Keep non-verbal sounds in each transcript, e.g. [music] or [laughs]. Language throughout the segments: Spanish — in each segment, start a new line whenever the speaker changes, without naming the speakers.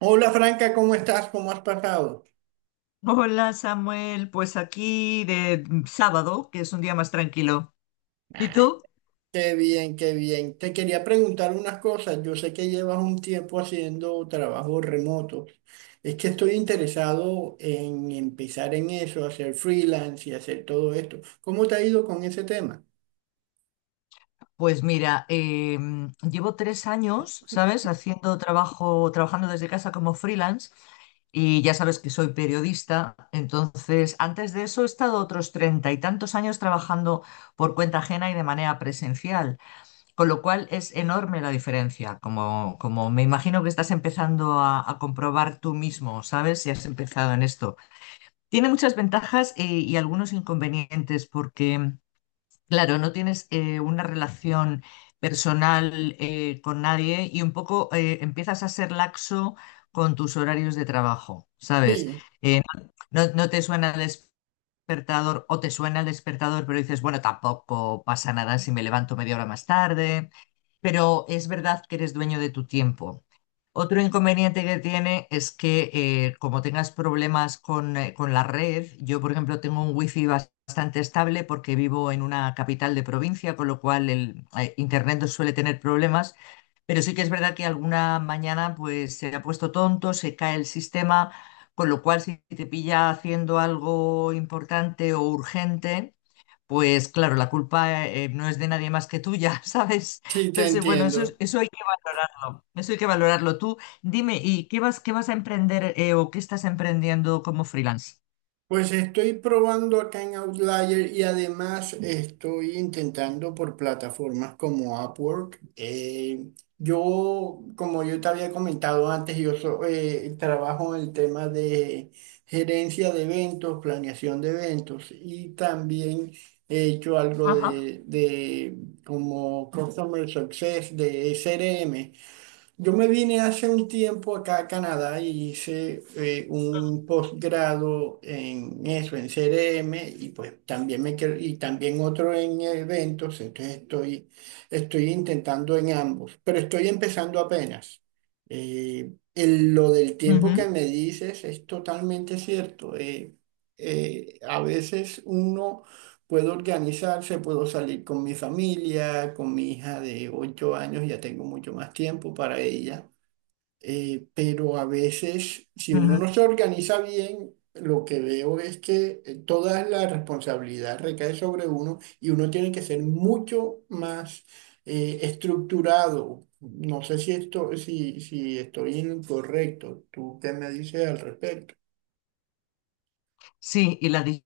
Hola Franca, ¿cómo estás? ¿Cómo has pasado?
Hola Samuel, pues aquí de sábado, que es un día más tranquilo. ¿Y
Ay,
tú?
qué bien, qué bien. Te quería preguntar unas cosas. Yo sé que llevas un tiempo haciendo trabajos remotos. Es que estoy interesado en empezar en eso, hacer freelance y hacer todo esto. ¿Cómo te ha ido con ese tema?
Pues mira, llevo 3 años, ¿sabes? Haciendo trabajando desde casa como freelance, y ya sabes que soy periodista. Entonces, antes de eso he estado otros 30 y tantos años trabajando por cuenta ajena y de manera presencial, con lo cual es enorme la diferencia, como me imagino que estás empezando a comprobar tú mismo, ¿sabes? Si has empezado en esto. Tiene muchas ventajas y algunos inconvenientes porque, claro, no tienes, una relación personal, con nadie, y un poco empiezas a ser laxo con tus horarios de trabajo, ¿sabes?
Sí,
Eh, no te suena el despertador, o te suena el despertador, pero dices, bueno, tampoco pasa nada si me levanto 1/2 hora más tarde, pero es verdad que eres dueño de tu tiempo. Otro inconveniente que tiene es que, como tengas problemas con la red. Yo, por ejemplo, tengo un wifi bastante estable porque vivo en una capital de provincia, con lo cual el, internet no suele tener problemas, pero sí que es verdad que alguna mañana pues se ha puesto tonto, se cae el sistema, con lo cual, si te pilla haciendo algo importante o urgente, pues claro, la culpa, no es de nadie más que tuya, [laughs] ¿sabes?
sí, te
Entonces, bueno, eso,
entiendo.
eso hay que valorarlo, eso hay que valorarlo. Tú dime, ¿y qué vas a emprender, o qué estás emprendiendo como freelance?
Pues estoy probando acá en Outlier y además estoy intentando por plataformas como Upwork. Yo, como yo te había comentado antes, trabajo en el tema de gerencia de eventos, planeación de eventos y también he hecho algo
Ajá.
de como Customer Success de CRM. Yo me vine hace un tiempo acá a Canadá y hice un posgrado en eso, en CRM, y pues también y también otro en eventos, entonces estoy intentando en ambos, pero estoy empezando apenas. Lo del tiempo que
Ujú,
me dices es totalmente cierto. A veces uno puedo organizarse, puedo salir con mi familia, con mi hija de 8 años, ya tengo mucho más tiempo para ella. Pero a veces, si uno
ujú.
no se organiza bien, lo que veo es que toda la responsabilidad recae sobre uno y uno tiene que ser mucho más estructurado. No sé si esto, si estoy incorrecto. ¿Tú qué me dices al respecto?
Sí, y la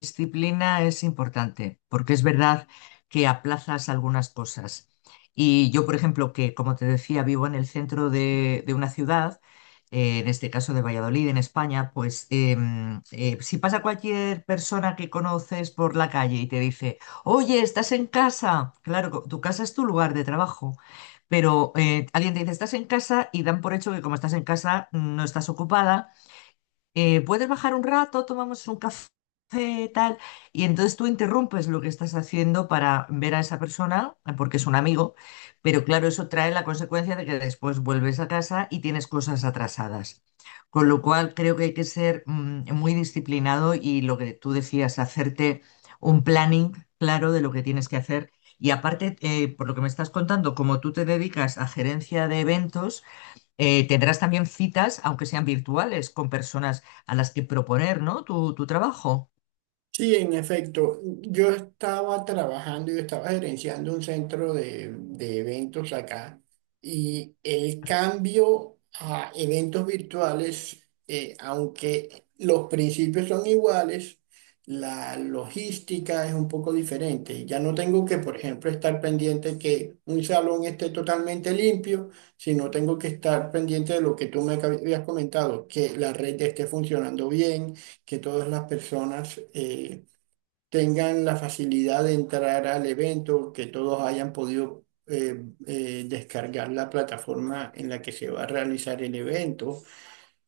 disciplina es importante, porque es verdad que aplazas algunas cosas. Y yo, por ejemplo, que como te decía, vivo en el centro de una ciudad, en este caso de Valladolid, en España, pues si pasa cualquier persona que conoces por la calle y te dice, oye, estás en casa, claro, tu casa es tu lugar de trabajo. Pero, alguien te dice, estás en casa y dan por hecho que, como estás en casa, no estás ocupada, puedes bajar un rato, tomamos un café, tal, y entonces tú interrumpes lo que estás haciendo para ver a esa persona, porque es un amigo, pero claro, eso trae la consecuencia de que después vuelves a casa y tienes cosas atrasadas. Con lo cual, creo que hay que ser, muy disciplinado, y lo que tú decías, hacerte un planning claro de lo que tienes que hacer. Y aparte, por lo que me estás contando, como tú te dedicas a gerencia de eventos, tendrás también citas, aunque sean virtuales, con personas a las que proponer, ¿no? Tu trabajo.
Sí, en efecto, yo estaba trabajando, yo estaba gerenciando un centro de eventos acá y el cambio a eventos virtuales, aunque los principios son iguales, la logística es un poco diferente. Ya no tengo que, por ejemplo, estar pendiente que un salón esté totalmente limpio, sino tengo que estar pendiente de lo que tú me habías comentado, que la red esté funcionando bien, que todas las personas tengan la facilidad de entrar al evento, que todos hayan podido descargar la plataforma en la que se va a realizar el evento,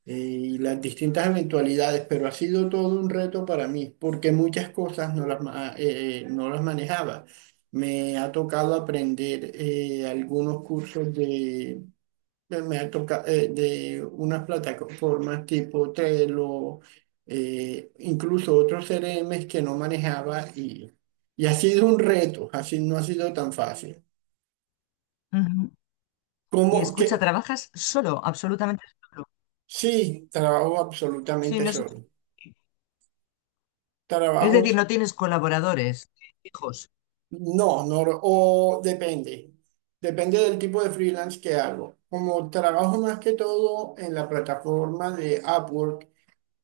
y las distintas eventualidades, pero ha sido todo un reto para mí, porque muchas cosas no las manejaba. Me ha tocado aprender algunos cursos me ha tocado de unas plataformas tipo Trello, incluso otros CRMs que no manejaba y ha sido un reto, así no ha sido tan fácil.
Ujú. Y
Como que
escucha, trabajas solo, absolutamente solo.
sí, trabajo
Sí,
absolutamente
no es,
solo.
es decir,
Trabajos,
no tienes colaboradores fijos.
no, no, o depende. Depende del tipo de freelance que hago. Como trabajo más que todo en la plataforma de Upwork,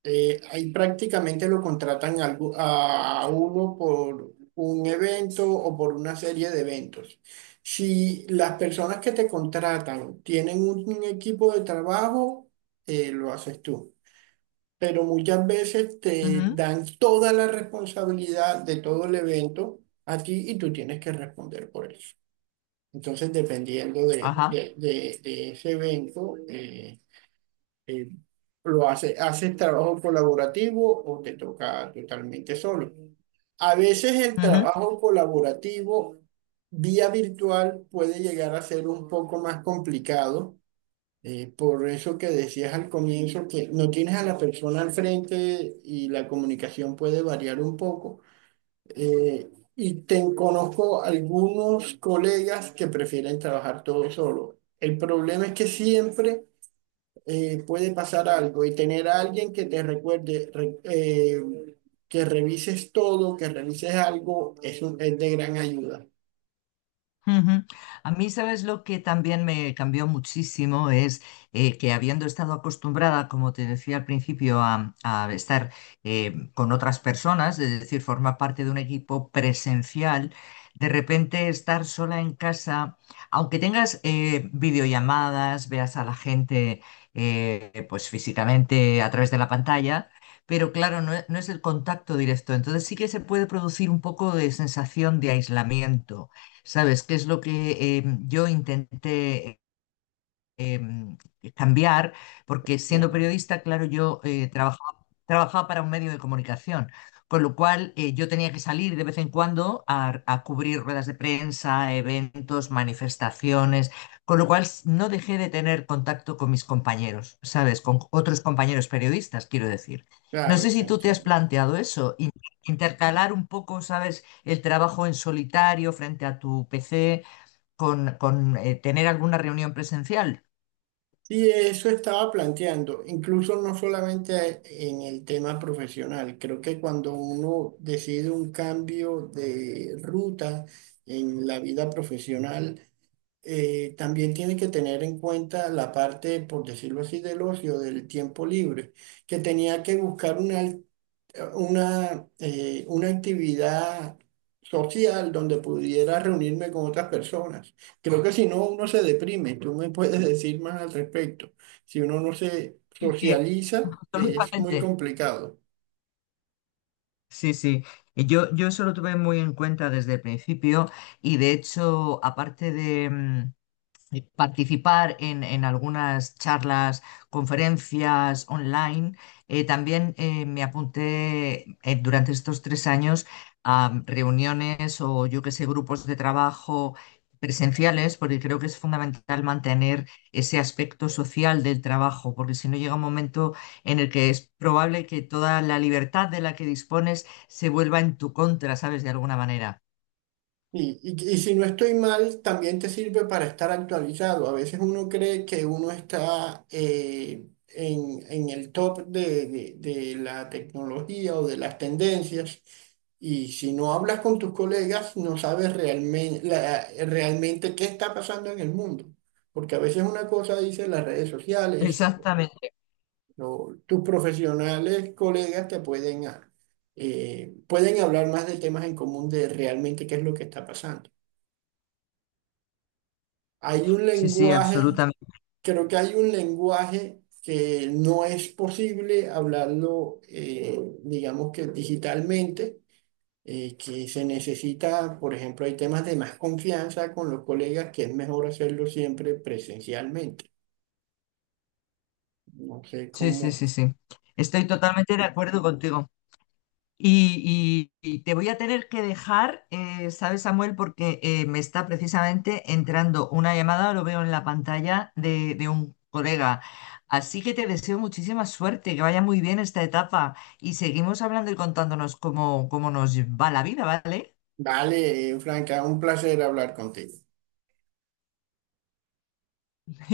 Ahí prácticamente lo contratan a uno por un evento o por una serie de eventos. Si las personas que te contratan tienen un equipo de trabajo, lo haces tú. Pero muchas veces te
Ujú.
dan toda la responsabilidad de todo el evento a ti y tú tienes que responder por eso. Entonces, dependiendo
Ajá.
de ese evento, eh, lo hace, haces trabajo colaborativo o te toca totalmente solo. A veces el
Ujú.
trabajo colaborativo vía virtual puede llegar a ser un poco más complicado. Por eso que decías al comienzo que no tienes a la persona al frente y la comunicación puede variar un poco. Y te conozco algunos colegas que prefieren trabajar todo solo. El problema es que siempre puede pasar algo y tener a alguien que te recuerde, que revises todo, que revises algo, es, es de gran ayuda.
Ujú. A mí, ¿sabes lo que también me cambió muchísimo? Es, que habiendo estado acostumbrada, como te decía al principio, a estar, con otras personas, es decir, formar parte de un equipo presencial, de repente estar sola en casa, aunque tengas, videollamadas, veas a la gente, pues físicamente a través de la pantalla. Pero claro, no es el contacto directo, entonces sí que se puede producir un poco de sensación de aislamiento. ¿Sabes? ¿Qué es lo que, yo intenté, em, cambiar? Porque, siendo
Entiendo.
periodista, claro, yo, trabajaba para un medio de comunicación, con lo cual, yo tenía que salir de vez en cuando a cubrir ruedas de prensa, eventos, manifestaciones, con lo cual no dejé de tener contacto con mis compañeros, ¿sabes? Con otros compañeros periodistas, quiero decir. No
Claro,
sé
te
si tú te has
entiendo.
planteado eso, intercalar un poco, ¿sabes? El trabajo en solitario frente a tu PC con tener alguna reunión presencial.
Y eso estaba planteando, incluso no solamente en el tema profesional, creo que cuando uno decide un cambio de ruta en la vida profesional, también tiene que tener en cuenta la parte, por decirlo así, del ocio, del tiempo libre, que tenía que buscar una actividad social donde pudiera reunirme con otras personas. Creo que si no, uno se deprime. Tú me puedes decir más al respecto. Si uno no se
Sí,
socializa, es muy
absolutamente.
complicado.
Sí, sí. Yo eso lo tuve muy en cuenta desde el principio, y de hecho, aparte de, participar en algunas charlas, conferencias online. También, me apunté, durante estos 3 años, a reuniones, o yo que sé, grupos de trabajo presenciales, porque creo que es fundamental mantener ese aspecto social del trabajo, porque si no llega un momento en el que es probable que toda la libertad de la que dispones se vuelva en tu contra, ¿sabes? De alguna manera.
Y si no estoy mal, también te sirve para estar actualizado. A veces uno cree que uno está en el top de la tecnología o de las tendencias. Y si no hablas con tus colegas, no sabes realmente qué está pasando en el mundo. Porque a veces una cosa dice las redes sociales,
Exactamente.
o tus profesionales, colegas te pueden, pueden hablar más de temas en común de realmente qué es lo que está pasando. Hay un
Sí, sí,
lenguaje,
absolutamente.
creo que hay un lenguaje que no es posible hablarlo, digamos que digitalmente, que se necesita, por ejemplo, hay temas de más confianza con los colegas que es mejor hacerlo siempre presencialmente. No sé
Sí, sí,
cómo.
sí, sí. Estoy totalmente de acuerdo contigo. Y te voy a tener que dejar, ¿sabes, Samuel? Porque, me está precisamente entrando una llamada, lo veo en la pantalla de un colega. Así que te deseo muchísima suerte, que vaya muy bien esta etapa, y seguimos hablando y contándonos cómo nos va la vida, ¿vale?
Vale, Franca, un placer hablar contigo.
[laughs]